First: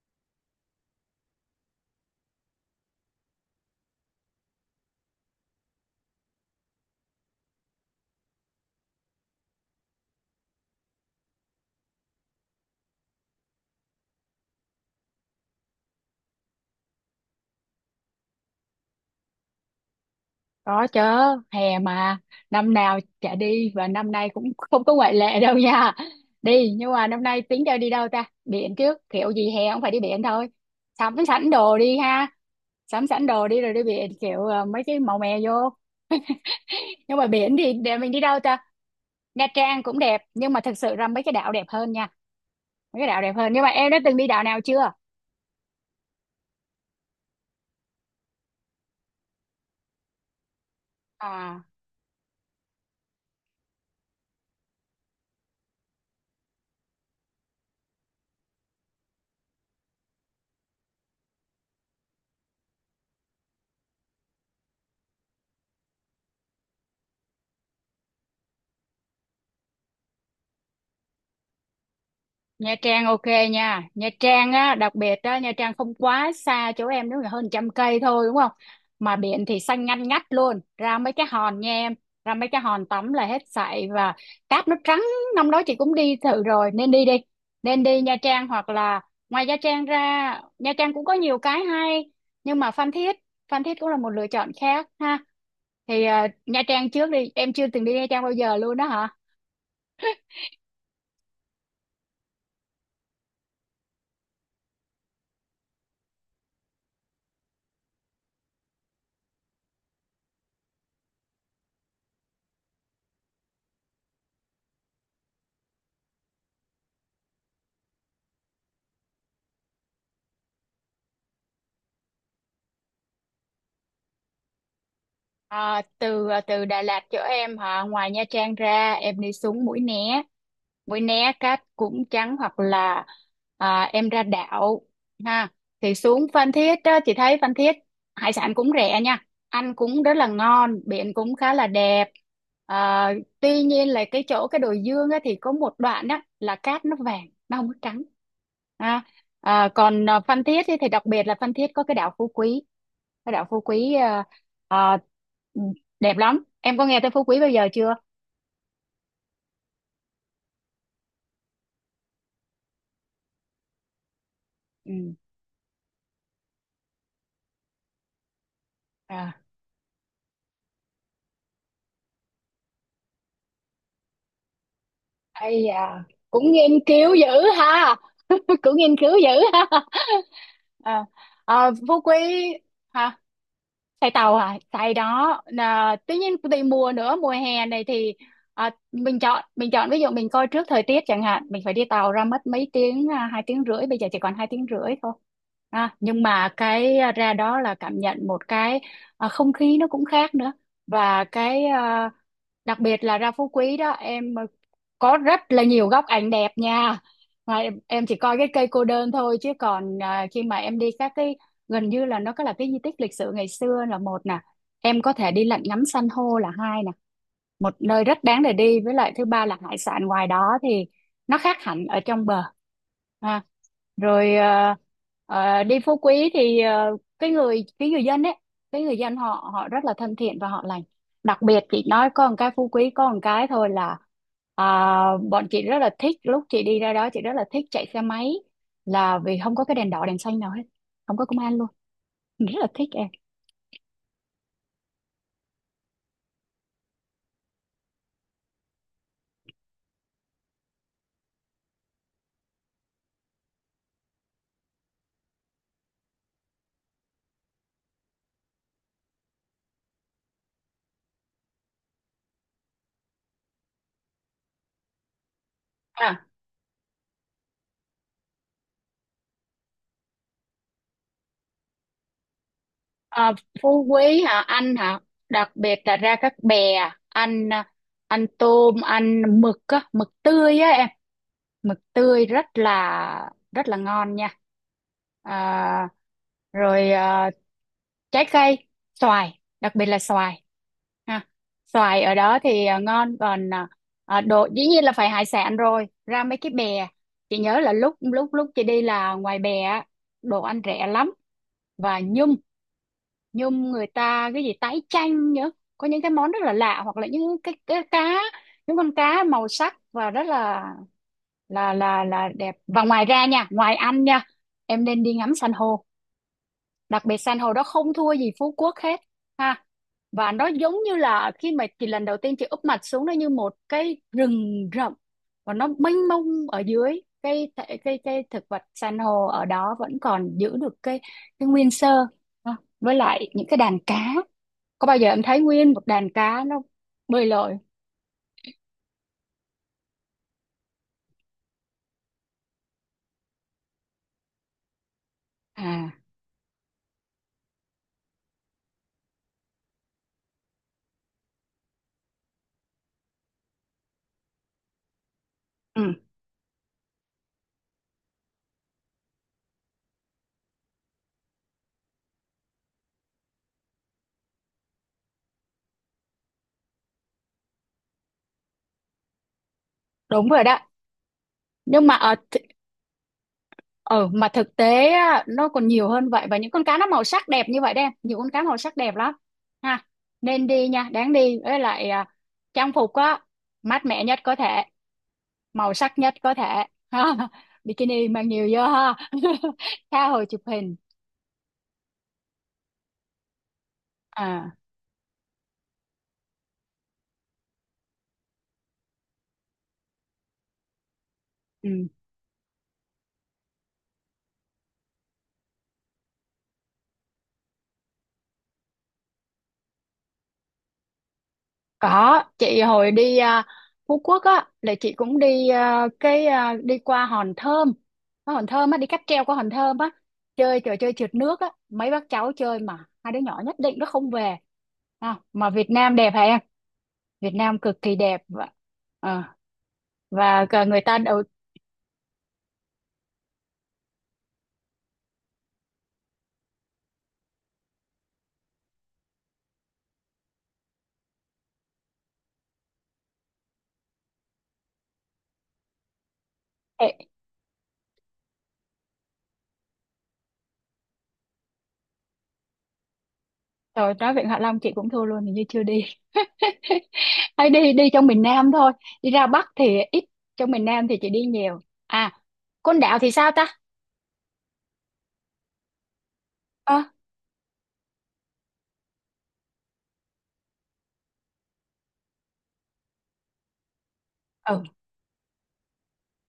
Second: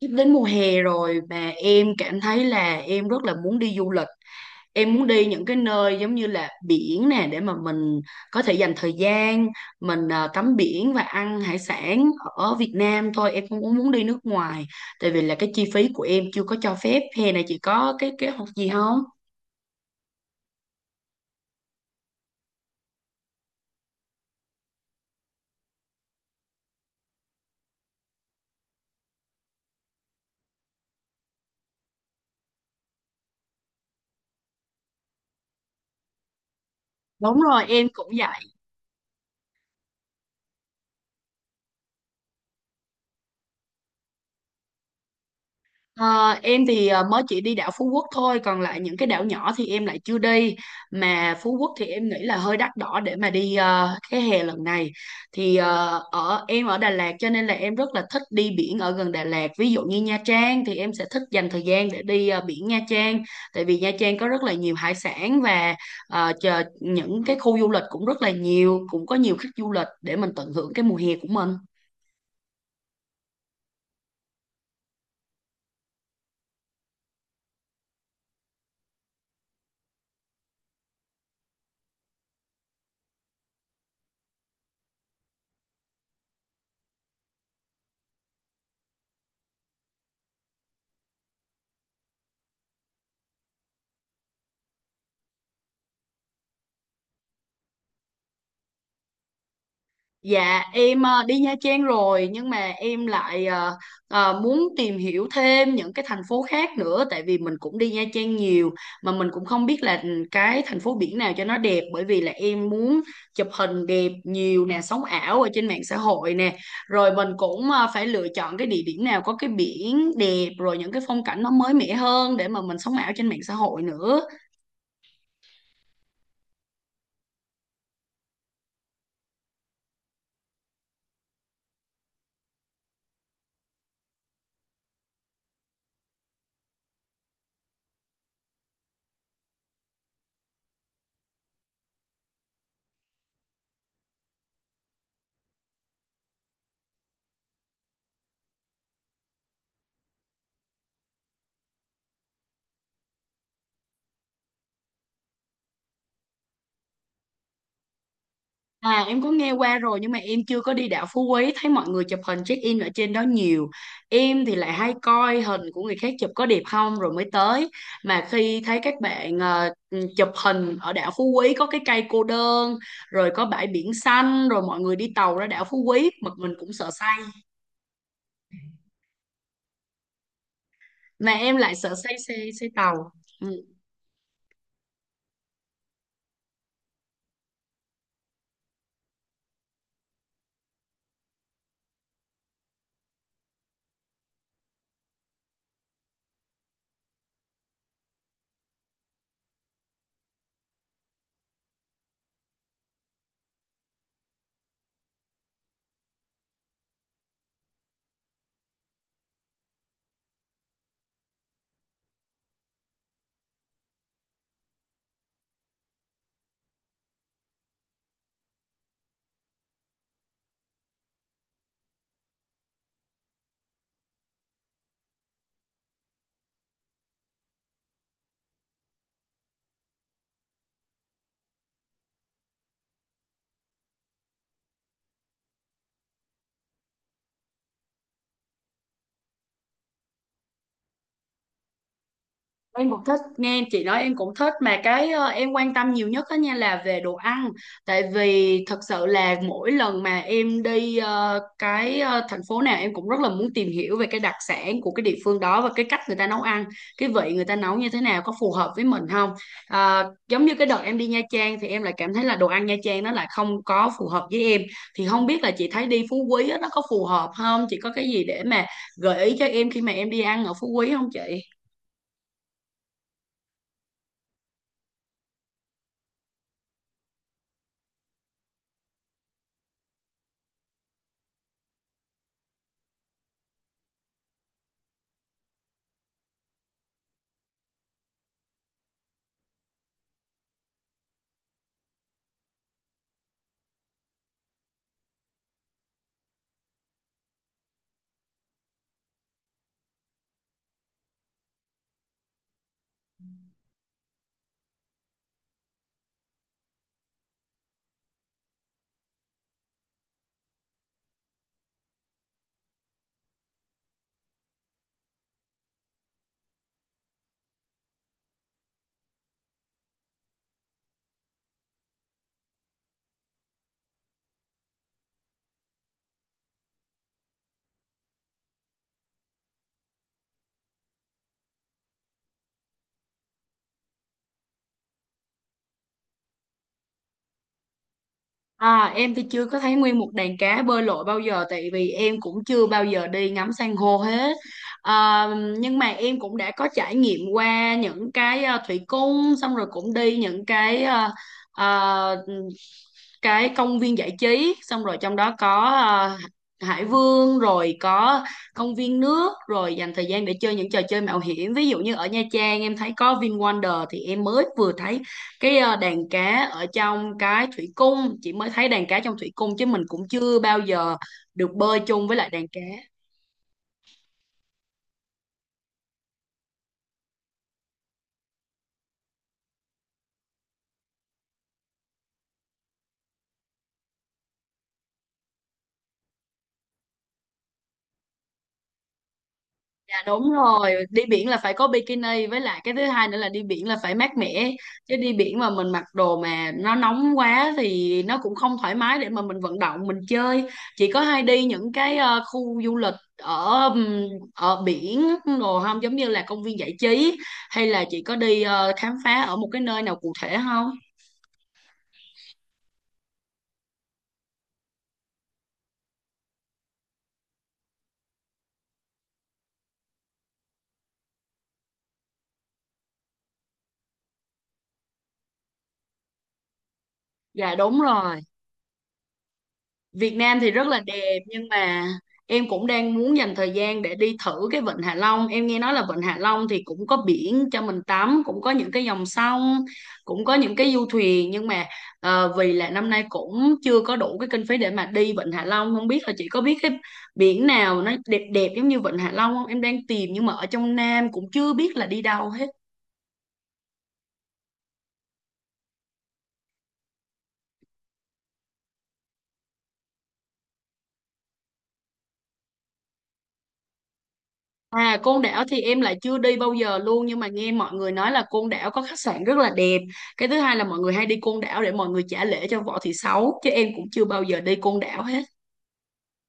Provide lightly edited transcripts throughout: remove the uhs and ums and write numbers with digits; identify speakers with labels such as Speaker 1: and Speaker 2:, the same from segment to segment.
Speaker 1: Sắp đến mùa hè rồi mà em cảm thấy là em rất là muốn đi du lịch. Em muốn đi những cái nơi giống như là biển nè để mà mình có thể dành thời gian mình, tắm biển và ăn hải sản ở Việt Nam thôi, em không có muốn đi nước ngoài tại vì là cái chi phí của em chưa có cho phép. Hè này chị có cái kế hoạch gì không?
Speaker 2: Có chứ, hè mà năm nào chả đi và năm nay cũng không có ngoại lệ đâu nha. Đi nhưng mà năm nay tính cho đi đâu ta? Biển trước, kiểu gì hè cũng phải đi biển thôi. Sắm sẵn đồ đi ha, sắm sẵn đồ đi rồi đi biển kiểu mấy cái màu mè vô. Nhưng mà
Speaker 1: Đúng
Speaker 2: biển
Speaker 1: rồi,
Speaker 2: thì
Speaker 1: em
Speaker 2: để
Speaker 1: cũng
Speaker 2: mình đi
Speaker 1: vậy.
Speaker 2: đâu ta? Nha Trang cũng đẹp nhưng mà thật sự ra mấy cái đảo đẹp hơn nha. Mấy cái đảo đẹp hơn. Nhưng mà em đã từng đi đảo nào chưa?
Speaker 1: Ờ, em thì mới chỉ đi đảo Phú Quốc thôi, còn lại những cái đảo nhỏ thì em lại chưa đi. Mà Phú
Speaker 2: À,
Speaker 1: Quốc thì em nghĩ là hơi đắt đỏ để mà đi cái hè lần này. Thì ờ, ở em ở Đà Lạt cho nên là em rất là thích đi biển ở gần Đà Lạt. Ví dụ như Nha Trang thì em sẽ thích dành thời gian để đi biển Nha Trang. Tại vì Nha Trang có rất là nhiều hải sản và chờ những cái khu du lịch cũng rất là nhiều, cũng có nhiều khách du lịch để mình tận hưởng cái mùa hè của mình.
Speaker 2: Nha Trang ok nha. Nha Trang á đặc biệt á, Nha Trang không quá xa chỗ em, nếu là hơn 100 cây thôi, đúng không? Mà biển thì xanh ngăn ngắt luôn, ra mấy cái hòn nha em, ra mấy cái hòn tắm là hết sảy. Và cát nó trắng, năm đó chị cũng đi thử rồi, nên đi đi, nên đi Nha Trang. Hoặc là ngoài Nha Trang ra, Nha Trang cũng có nhiều cái hay, nhưng mà Phan Thiết, Phan Thiết cũng là một lựa chọn khác ha. Thì Nha Trang trước đi, em chưa từng đi Nha Trang bao giờ luôn đó hả?
Speaker 1: Dạ, em đi Nha Trang rồi nhưng mà em lại muốn tìm hiểu thêm những cái thành phố khác nữa tại vì mình cũng đi Nha Trang nhiều mà mình cũng không biết là cái thành phố biển nào cho nó đẹp, bởi vì là em muốn chụp hình đẹp nhiều nè, sống ảo ở trên mạng xã hội nè. Rồi mình cũng phải lựa chọn cái địa điểm nào có cái biển đẹp rồi những cái phong cảnh nó mới mẻ hơn để mà mình sống ảo trên mạng xã hội nữa.
Speaker 2: À, từ Đà Lạt chỗ em hả, ngoài Nha Trang ra em đi xuống Mũi Né. Mũi Né cát cũng trắng, hoặc là em ra đảo ha. Thì xuống Phan Thiết á, chị thấy Phan Thiết hải sản cũng rẻ nha, ăn cũng rất là ngon, biển cũng khá là đẹp. à, Tuy nhiên là cái chỗ cái đồi Dương á, thì có một đoạn á là cát nó vàng, nó không có trắng ha. Còn Phan Thiết thì đặc biệt là Phan Thiết có cái đảo Phú Quý, cái đảo Phú Quý Ờ, ừ, đẹp lắm, em có nghe tới Phú Quý bao giờ chưa?
Speaker 1: À, em có nghe qua rồi nhưng mà em chưa có đi đảo Phú Quý, thấy mọi người chụp hình check in ở trên đó nhiều. Em thì lại hay
Speaker 2: Ừ.
Speaker 1: coi hình của người khác chụp có đẹp không rồi mới tới, mà khi thấy các
Speaker 2: à,
Speaker 1: bạn chụp hình ở đảo Phú Quý có cái cây cô đơn rồi có bãi biển xanh rồi mọi người đi tàu ra đảo
Speaker 2: Ây
Speaker 1: Phú Quý mà mình
Speaker 2: cũng nghiên
Speaker 1: cũng sợ
Speaker 2: cứu
Speaker 1: say.
Speaker 2: dữ ha. Cũng nghiên cứu dữ ha. à,
Speaker 1: Mà em lại sợ
Speaker 2: Phú Quý
Speaker 1: say xe, say tàu.
Speaker 2: hả?
Speaker 1: Ừ.
Speaker 2: Xài tàu à? Xài đó. Là, tuy nhiên tùy mùa nữa, mùa hè này thì mình chọn ví dụ mình coi trước thời tiết chẳng hạn, mình phải đi tàu ra mất mấy tiếng, 2 tiếng rưỡi, bây giờ chỉ còn 2 tiếng rưỡi thôi. À, nhưng mà cái ra đó là cảm nhận một cái, không khí nó cũng khác nữa. Và cái đặc biệt là ra Phú Quý đó em, có rất là nhiều góc ảnh đẹp nha. Mà em chỉ coi cái cây cô đơn thôi, chứ còn khi mà em đi các cái, gần như là nó có là cái di tích lịch sử ngày xưa là một nè, em có thể đi lặn ngắm san hô là hai nè, một nơi rất đáng để đi. Với lại thứ ba là hải sản ngoài đó thì nó khác hẳn ở trong bờ ha. Rồi đi Phú Quý thì cái người, dân ấy, cái người dân họ họ rất là thân thiện và họ lành. Đặc biệt chị nói có một cái Phú Quý có một cái thôi, là à, bọn chị rất là thích, lúc chị đi ra đó chị rất là thích chạy xe máy, là vì không có cái đèn đỏ đèn xanh nào hết, không có công an luôn, rất là thích.
Speaker 1: Em cũng thích nghe chị nói, em cũng thích, mà cái em quan tâm nhiều nhất đó nha là về đồ ăn. Tại vì thật sự là mỗi lần mà em đi thành phố nào em cũng rất là muốn tìm hiểu về cái đặc sản của cái địa phương đó và cái cách người ta nấu ăn, cái vị người ta nấu như thế nào, có phù hợp với mình không. Ờ, giống như cái đợt em đi Nha Trang thì em lại cảm thấy là đồ ăn Nha Trang nó lại không có phù hợp với em. Thì không biết là chị thấy đi
Speaker 2: Em?
Speaker 1: Phú Quý á, nó có phù hợp không, chị có cái gì để mà gợi ý cho em khi mà em đi ăn ở Phú Quý không chị?
Speaker 2: Ờ, Phú Quý hả anh hả? Đặc biệt là ra các bè, anh anh tôm anh mực á, mực tươi á em, mực tươi rất là ngon nha. À, rồi trái cây, xoài, đặc biệt là xoài ha. Xoài ở đó thì ngon. Còn đồ dĩ nhiên là phải hải sản rồi, ra mấy cái bè. Chị nhớ là lúc lúc lúc chị đi là ngoài bè á, đồ ăn rẻ lắm. Và nhum, nhum người ta cái gì tái chanh nhớ, có những cái món rất là lạ. Hoặc là những cái cá, những con cá màu sắc và rất là đẹp. Và ngoài ra nha, ngoài ăn nha, em nên đi ngắm san hô, đặc biệt xanh hồi đó không thua gì Phú Quốc hết ha. Và nó giống như là khi mà chị lần đầu tiên chị úp mặt xuống, nó như một cái rừng rậm và nó mênh mông. Ở dưới cái, cái thực vật san hô ở đó vẫn còn giữ được cái nguyên sơ ha. Với lại những cái đàn cá, có bao giờ em thấy nguyên một đàn cá nó bơi lội?
Speaker 1: À, em thì chưa có thấy nguyên một đàn cá bơi lội bao giờ, tại vì em cũng chưa bao giờ đi ngắm san hô hết. À, nhưng mà
Speaker 2: À.
Speaker 1: em cũng đã có trải nghiệm qua những cái thủy cung, xong rồi cũng đi những cái ờ, cái công viên giải trí. Xong rồi trong đó có
Speaker 2: Ừ,
Speaker 1: Hải Vương rồi có công viên nước, rồi dành thời gian để chơi những trò chơi mạo hiểm. Ví dụ như ở Nha Trang em thấy có VinWonder, thì em mới vừa thấy cái đàn cá ở trong cái thủy cung. Chị mới thấy đàn cá trong thủy cung chứ mình cũng
Speaker 2: đúng
Speaker 1: chưa
Speaker 2: rồi
Speaker 1: bao
Speaker 2: đó.
Speaker 1: giờ được bơi
Speaker 2: Nhưng mà
Speaker 1: chung
Speaker 2: ở—
Speaker 1: với lại đàn cá.
Speaker 2: Ờ, mà thực tế á, nó còn nhiều hơn vậy, và những con cá nó màu sắc đẹp như vậy đấy em, nhiều con cá màu sắc đẹp lắm ha. Nên đi nha, đáng đi. Với lại trang phục á mát mẻ nhất có thể, màu sắc nhất có thể. Ha. Bikini mang nhiều vô ha.
Speaker 1: Dạ
Speaker 2: Tha hồ
Speaker 1: đúng
Speaker 2: chụp
Speaker 1: rồi,
Speaker 2: hình.
Speaker 1: đi biển là phải có bikini, với lại cái thứ hai nữa là đi biển là phải mát mẻ,
Speaker 2: À.
Speaker 1: chứ đi biển mà mình mặc đồ mà nó nóng quá thì nó cũng không thoải mái để mà mình vận động mình chơi. Chị có hay đi
Speaker 2: Ừ.
Speaker 1: những cái khu du lịch ở ở biển đồ không, giống như là công viên giải trí, hay là chị có đi khám phá ở một cái nơi nào cụ thể không?
Speaker 2: Có, chị hồi đi Phú Quốc á, là chị cũng đi đi qua Hòn Thơm. Có Hòn Thơm á, đi cáp treo qua Hòn Thơm á, chơi trò chơi trượt nước á, mấy bác cháu chơi mà hai đứa nhỏ nhất định nó không về. À, mà Việt Nam đẹp hả em? Việt
Speaker 1: Dạ
Speaker 2: Nam
Speaker 1: đúng
Speaker 2: cực kỳ
Speaker 1: rồi,
Speaker 2: đẹp, và ờ,
Speaker 1: Việt Nam
Speaker 2: và
Speaker 1: thì
Speaker 2: cả
Speaker 1: rất là
Speaker 2: người ta
Speaker 1: đẹp
Speaker 2: đầu—
Speaker 1: nhưng mà em cũng đang muốn dành thời gian để đi thử cái Vịnh Hạ Long. Em nghe nói là Vịnh Hạ Long thì cũng có biển cho mình tắm, cũng có những cái dòng sông, cũng có những cái du thuyền, nhưng mà vì là năm nay cũng chưa có đủ cái kinh phí để mà đi Vịnh Hạ Long, không biết là chị có biết cái
Speaker 2: Ê,
Speaker 1: biển nào nó đẹp đẹp giống như Vịnh Hạ Long không? Em đang tìm nhưng mà ở trong Nam cũng chưa biết là đi đâu hết.
Speaker 2: rồi nói Vịnh Hạ Long chị cũng thua luôn, hình như chưa đi. Hay đi đi trong miền Nam thôi, đi ra Bắc thì ít, trong miền Nam thì chị đi nhiều. À, Côn Đảo thì sao ta?
Speaker 1: À, Côn Đảo thì em lại chưa đi bao giờ
Speaker 2: Ờ.
Speaker 1: luôn, nhưng mà nghe mọi người nói là Côn Đảo có khách sạn rất là đẹp. Cái thứ hai là mọi người hay đi Côn Đảo để mọi người trả lễ cho Võ Thị Sáu, chứ em cũng chưa bao giờ
Speaker 2: Ừ.
Speaker 1: đi Côn Đảo hết.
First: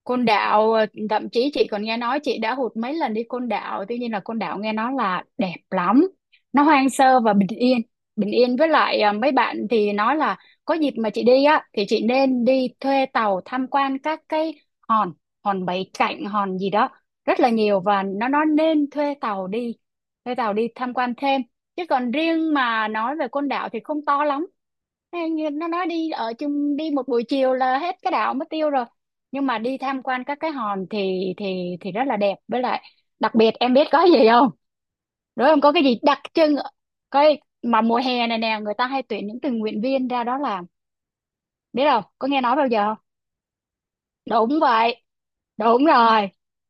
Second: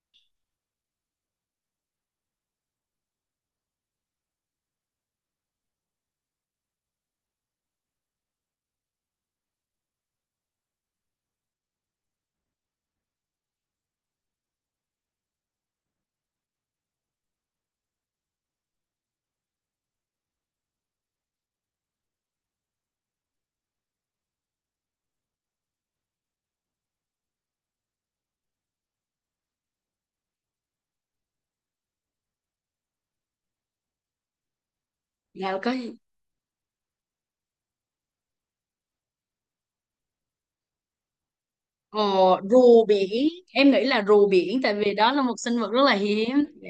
Speaker 2: Côn Đảo, thậm chí chị còn nghe nói, chị đã hụt mấy lần đi Côn Đảo. Tuy nhiên là Côn Đảo nghe nói là đẹp lắm, nó hoang sơ và bình yên, bình yên. Với lại mấy bạn thì nói là có dịp mà chị đi á thì chị nên đi thuê tàu tham quan các cái hòn, hòn Bảy Cạnh, hòn gì đó rất là nhiều. Và nó nên thuê tàu đi, thuê tàu đi tham quan thêm. Chứ còn riêng mà nói về Côn Đảo thì không to lắm. Ê, như nó nói đi ở chung, đi một buổi chiều là hết cái đảo mất tiêu rồi. Nhưng mà đi tham quan các cái hòn thì rất là đẹp. Với lại đặc biệt em biết có gì không? Đúng
Speaker 1: Dạ
Speaker 2: không,
Speaker 1: có
Speaker 2: có cái
Speaker 1: gì?
Speaker 2: gì đặc trưng, coi mà mùa hè này nè người ta hay tuyển những tình nguyện viên ra đó làm. Biết
Speaker 1: ờ,
Speaker 2: không, có nghe nói bao
Speaker 1: Rùa
Speaker 2: giờ không?
Speaker 1: biển, em nghĩ là rùa
Speaker 2: Đúng
Speaker 1: biển tại vì
Speaker 2: vậy,
Speaker 1: đó là một sinh vật rất
Speaker 2: đúng
Speaker 1: là
Speaker 2: rồi,
Speaker 1: hiếm. Dạ.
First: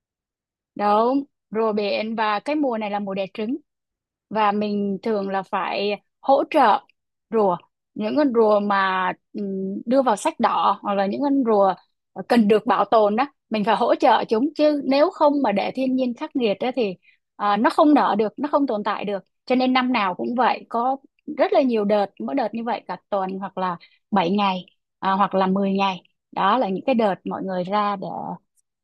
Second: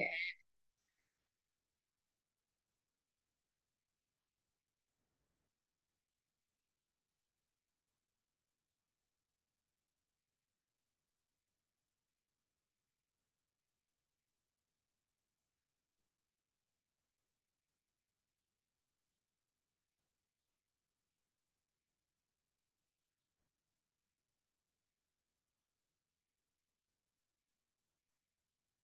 Speaker 2: đúng. Rùa biển, và cái mùa này là mùa đẻ trứng, và mình thường là phải hỗ trợ rùa, những con rùa mà đưa vào sách đỏ, hoặc là những con rùa cần được bảo tồn đó, mình phải hỗ trợ chúng. Chứ nếu không mà để thiên nhiên khắc nghiệt đó thì nó không nở được, nó không tồn tại được. Cho nên năm nào cũng vậy, có rất là nhiều đợt, mỗi đợt như vậy cả tuần hoặc là 7 ngày, hoặc là 10 ngày. Đó là những cái đợt mọi người ra để—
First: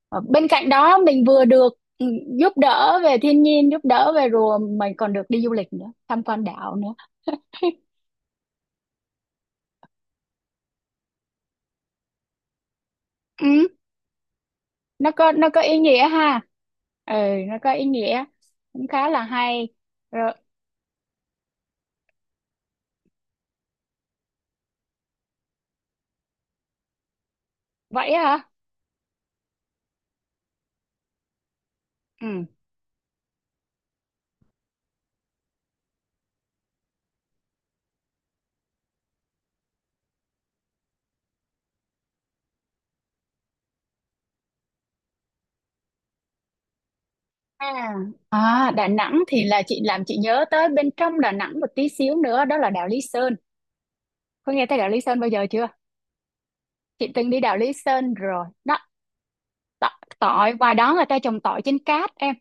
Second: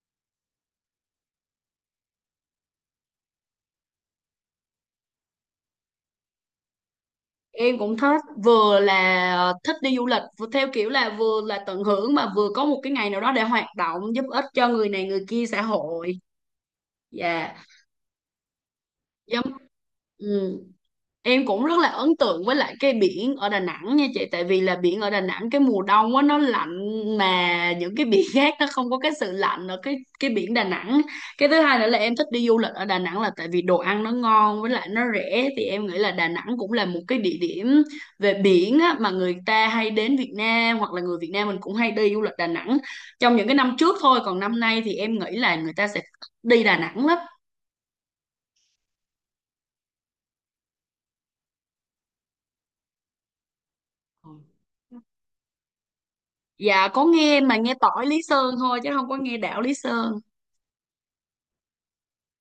Speaker 2: Ờ, bên cạnh đó mình vừa được giúp đỡ về thiên nhiên, giúp đỡ về rùa, mình còn được đi du lịch nữa, tham quan đảo nữa.
Speaker 1: Em cũng thích, vừa là thích đi du lịch vừa theo kiểu là vừa là tận hưởng mà vừa có một cái ngày nào đó để hoạt
Speaker 2: Ừ,
Speaker 1: động giúp ích cho người này người kia,
Speaker 2: nó
Speaker 1: xã
Speaker 2: có ý nghĩa
Speaker 1: hội.
Speaker 2: ha. Ừ,
Speaker 1: Dạ.
Speaker 2: nó có ý nghĩa. Cũng khá là
Speaker 1: Giống
Speaker 2: hay. Rồi,
Speaker 1: ừ. Em cũng rất là ấn tượng với lại cái biển ở Đà Nẵng nha chị. Tại vì là biển ở Đà Nẵng cái mùa đông á nó lạnh, mà những cái
Speaker 2: vậy
Speaker 1: biển
Speaker 2: hả?
Speaker 1: khác nó không có cái sự lạnh ở cái biển Đà Nẵng. Cái thứ hai nữa là em thích
Speaker 2: Ừ.
Speaker 1: đi du lịch ở Đà Nẵng là tại vì đồ ăn nó ngon với lại nó rẻ. Thì em nghĩ là Đà Nẵng cũng là một cái địa điểm về biển á, mà người ta hay đến Việt Nam hoặc là người Việt Nam mình cũng hay đi du lịch Đà Nẵng trong những cái năm trước thôi. Còn năm nay thì em nghĩ là người ta sẽ đi Đà Nẵng lắm.
Speaker 2: À, Đà Nẵng thì là chị làm chị nhớ tới bên trong Đà Nẵng một tí xíu nữa, đó là đảo Lý Sơn. Có nghe tới đảo
Speaker 1: Ừ.
Speaker 2: Lý Sơn bao giờ chưa?
Speaker 1: Dạ có
Speaker 2: Chị từng đi
Speaker 1: nghe, mà
Speaker 2: đảo Lý
Speaker 1: nghe tỏi
Speaker 2: Sơn
Speaker 1: Lý
Speaker 2: rồi.
Speaker 1: Sơn thôi chứ không có nghe đảo Lý Sơn.
Speaker 2: Tỏi ngoài đó người ta trồng tỏi trên cát em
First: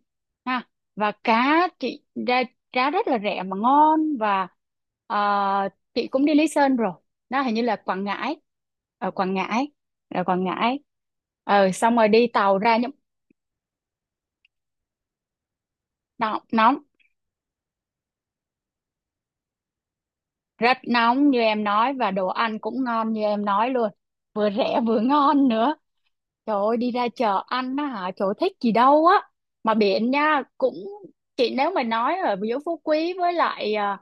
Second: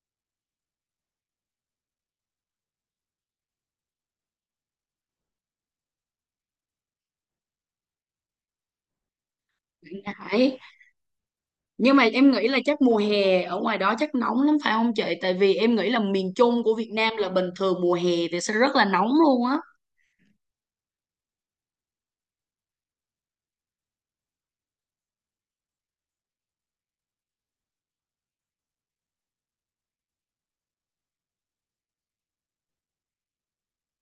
Speaker 2: ha. Và cá chị ra giá rất là rẻ mà ngon. Và ờ, chị cũng đi Lý Sơn rồi. Đó hình như là Quảng Ngãi, ở Quảng Ngãi, ở Quảng
Speaker 1: Đấy.
Speaker 2: Ngãi. Ờ, xong
Speaker 1: Nhưng mà
Speaker 2: rồi đi
Speaker 1: em nghĩ
Speaker 2: tàu
Speaker 1: là
Speaker 2: ra
Speaker 1: chắc
Speaker 2: những—
Speaker 1: mùa hè ở ngoài đó chắc nóng lắm phải không chị? Tại vì em nghĩ là miền
Speaker 2: Nóng,
Speaker 1: Trung của
Speaker 2: nóng,
Speaker 1: Việt Nam là bình thường mùa hè thì sẽ rất là nóng luôn á.
Speaker 2: rất nóng như em nói, và đồ ăn cũng ngon như em nói luôn, vừa rẻ vừa ngon nữa. Trời ơi, đi ra chợ ăn á hả? Trời ơi, thích gì đâu á. Mà biển nha, cũng— chị nếu mà nói ở giữa Phú Quý với lại à,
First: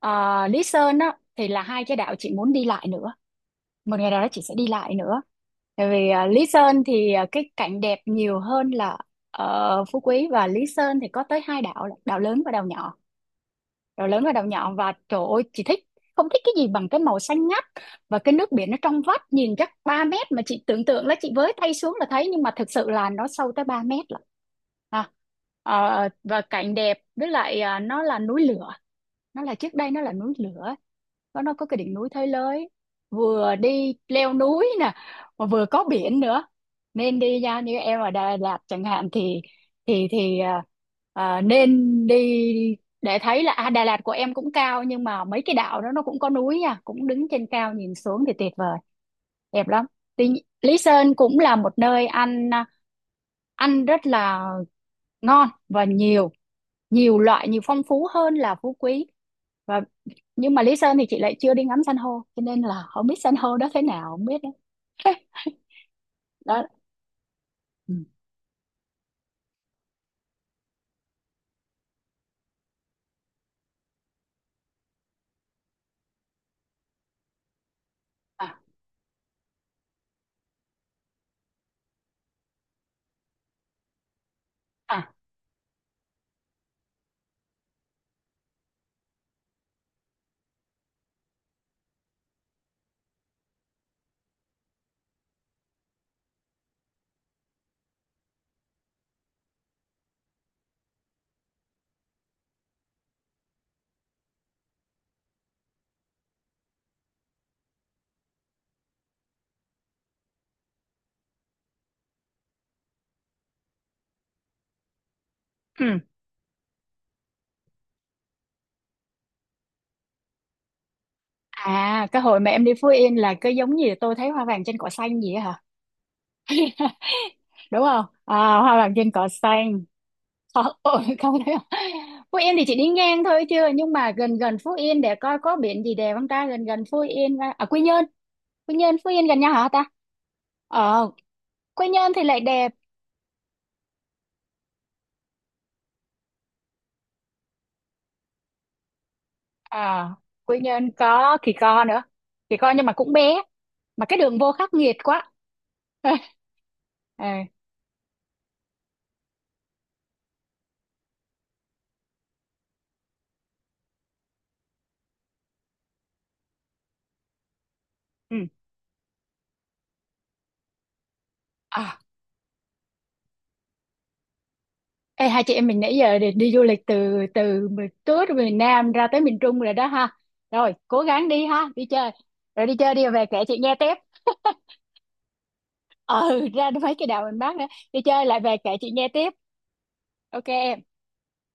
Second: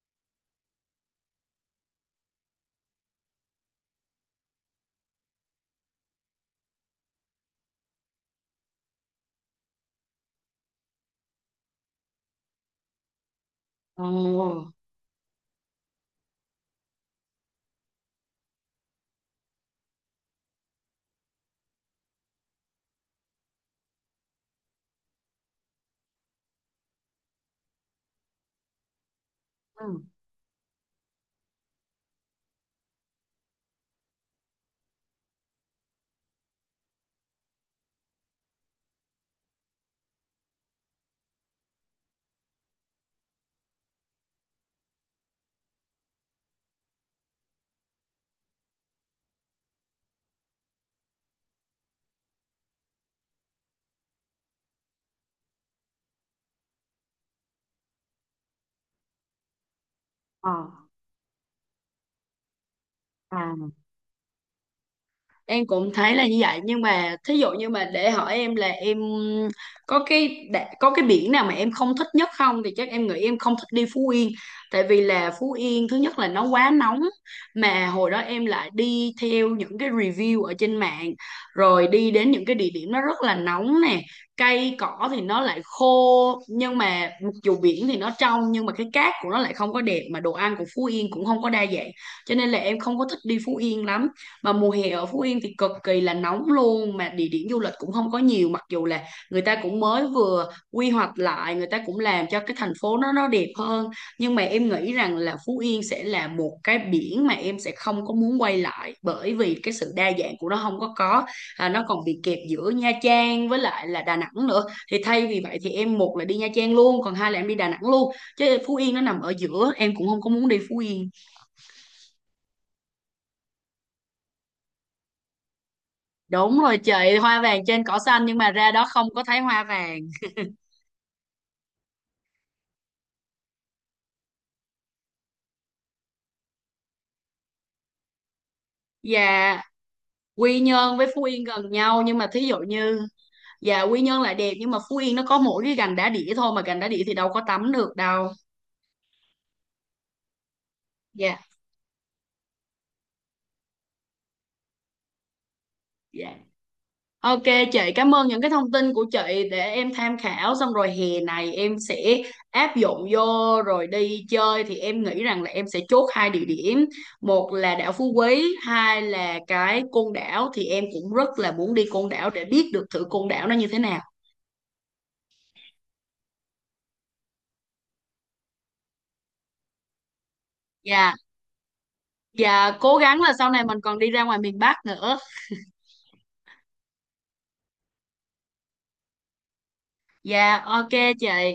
Speaker 2: à, Lý Sơn á, thì là hai cái đảo chị muốn đi lại nữa. Một ngày nào đó chị sẽ đi lại nữa. Tại vì Lý Sơn thì cái cảnh đẹp nhiều hơn là ở Phú Quý. Và Lý Sơn thì có tới hai đảo, là đảo lớn và đảo nhỏ,
Speaker 1: Ồ.
Speaker 2: rồi lớn ở đầu nhọn. Và trời ơi chị thích, không thích cái gì bằng cái màu xanh ngắt và cái nước biển nó trong vắt, nhìn chắc 3 mét mà chị tưởng tượng là chị với tay xuống là thấy, nhưng mà thực sự là nó sâu tới 3 mét lận. à, và cảnh đẹp, với lại nó là núi lửa, nó là trước đây nó
Speaker 1: Ừ.
Speaker 2: là núi lửa. Nó nó có cái đỉnh núi Thới Lới, vừa đi leo núi nè mà vừa có biển nữa. Nên đi ra, như em ở Đà Lạt chẳng hạn thì thì thì à, nên đi, để thấy là Đà Lạt của em cũng cao nhưng mà mấy cái đảo đó nó cũng có núi nha, cũng đứng trên cao nhìn xuống thì tuyệt vời, đẹp lắm. Tuy, Lý Sơn cũng là một nơi ăn, ăn rất là ngon và nhiều, nhiều loại, nhiều phong phú hơn là Phú Quý. Và
Speaker 1: Ờ.
Speaker 2: nhưng mà Lý Sơn thì chị lại chưa đi ngắm san hô, cho nên là không biết san hô đó
Speaker 1: À.
Speaker 2: thế nào, không biết đấy.
Speaker 1: Em cũng thấy là như vậy,
Speaker 2: Đó.
Speaker 1: nhưng mà thí dụ như mà
Speaker 2: Ừ.
Speaker 1: để hỏi em là em có có cái biển nào mà em không thích nhất không, thì chắc em nghĩ em không thích đi Phú Yên. Tại vì là Phú Yên thứ nhất là nó quá nóng, mà hồi đó em
Speaker 2: À.
Speaker 1: lại đi theo những cái review ở trên mạng rồi đi đến những cái địa điểm nó rất là nóng nè, cây cỏ
Speaker 2: À.
Speaker 1: thì nó lại khô, nhưng mà mặc dù biển thì nó trong nhưng mà cái cát của nó lại không có đẹp, mà đồ ăn của Phú Yên cũng không có đa dạng, cho nên là em không có thích đi Phú Yên lắm. Mà mùa hè ở Phú Yên thì cực kỳ là nóng luôn, mà địa điểm du lịch cũng không có nhiều, mặc dù là người ta cũng mới vừa quy hoạch lại, người ta cũng làm cho cái thành phố nó đẹp hơn, nhưng mà em nghĩ rằng là Phú Yên sẽ là một cái biển mà em sẽ không có muốn quay lại, bởi vì cái sự đa dạng của nó không có. À, nó còn bị kẹp giữa Nha Trang với lại là Đà Nẵng nữa, thì thay vì vậy thì em
Speaker 2: Ừ.
Speaker 1: một là đi Nha Trang luôn, còn hai là em đi Đà Nẵng luôn, chứ Phú Yên nó nằm ở giữa, em cũng không có muốn đi Phú Yên.
Speaker 2: À, cái hồi mà em đi Phú Yên là cứ giống như tôi thấy hoa vàng trên cỏ xanh gì á hả,
Speaker 1: Đúng rồi chị, hoa vàng
Speaker 2: đúng
Speaker 1: trên cỏ
Speaker 2: không?
Speaker 1: xanh,
Speaker 2: À,
Speaker 1: nhưng mà ra
Speaker 2: hoa
Speaker 1: đó
Speaker 2: vàng
Speaker 1: không
Speaker 2: trên
Speaker 1: có
Speaker 2: cỏ
Speaker 1: thấy hoa
Speaker 2: xanh.
Speaker 1: vàng.
Speaker 2: Ờ, ôi, không thấy không? Phú Yên thì chị đi ngang thôi chưa, nhưng mà gần gần Phú Yên để coi có biển gì đẹp không ta, gần gần Phú Yên ra— à, Quy Nhơn. Quy Nhơn Phú Yên gần nhau
Speaker 1: Và
Speaker 2: hả ta?
Speaker 1: Quy Nhơn
Speaker 2: Ờ.
Speaker 1: với Phú Yên gần
Speaker 2: Quy
Speaker 1: nhau,
Speaker 2: Nhơn
Speaker 1: nhưng
Speaker 2: thì
Speaker 1: mà
Speaker 2: lại
Speaker 1: thí dụ
Speaker 2: đẹp.
Speaker 1: như, và Quy Nhơn lại đẹp, nhưng mà Phú Yên nó có mỗi cái gành đá đĩa thôi, mà gành đá đĩa thì đâu có tắm được đâu.
Speaker 2: À, Quy Nhơn có
Speaker 1: Dạ.
Speaker 2: Kỳ Co nữa. Kỳ Co nhưng mà cũng bé, mà cái đường vô khắc nghiệt quá.
Speaker 1: Dạ.
Speaker 2: Ờ.
Speaker 1: Ok chị, cảm ơn những cái thông tin của chị để em tham khảo. Xong rồi hè này em sẽ áp dụng vô rồi đi chơi, thì em nghĩ rằng là em sẽ chốt hai địa điểm, một là đảo Phú Quý,
Speaker 2: Ừ.
Speaker 1: hai là cái Côn Đảo, thì em cũng rất là muốn đi
Speaker 2: à,
Speaker 1: Côn Đảo để biết được thử Côn Đảo nó như thế nào.
Speaker 2: Ê, hai chị em mình nãy giờ đi, đi du lịch từ từ miền- tới từ miền Nam ra tới miền Trung rồi đó ha. Rồi, cố
Speaker 1: Dạ,
Speaker 2: gắng đi ha, đi chơi. Rồi
Speaker 1: dạ
Speaker 2: đi chơi
Speaker 1: cố
Speaker 2: đi
Speaker 1: gắng
Speaker 2: về
Speaker 1: là
Speaker 2: kể
Speaker 1: sau
Speaker 2: chị
Speaker 1: này
Speaker 2: nghe
Speaker 1: mình
Speaker 2: tiếp.
Speaker 1: còn đi ra ngoài miền Bắc nữa.
Speaker 2: Ừ, ra mấy cái đảo miền Bắc nữa. Đi chơi lại về kể chị nghe tiếp. Ok
Speaker 1: Dạ,
Speaker 2: em.
Speaker 1: ok chị.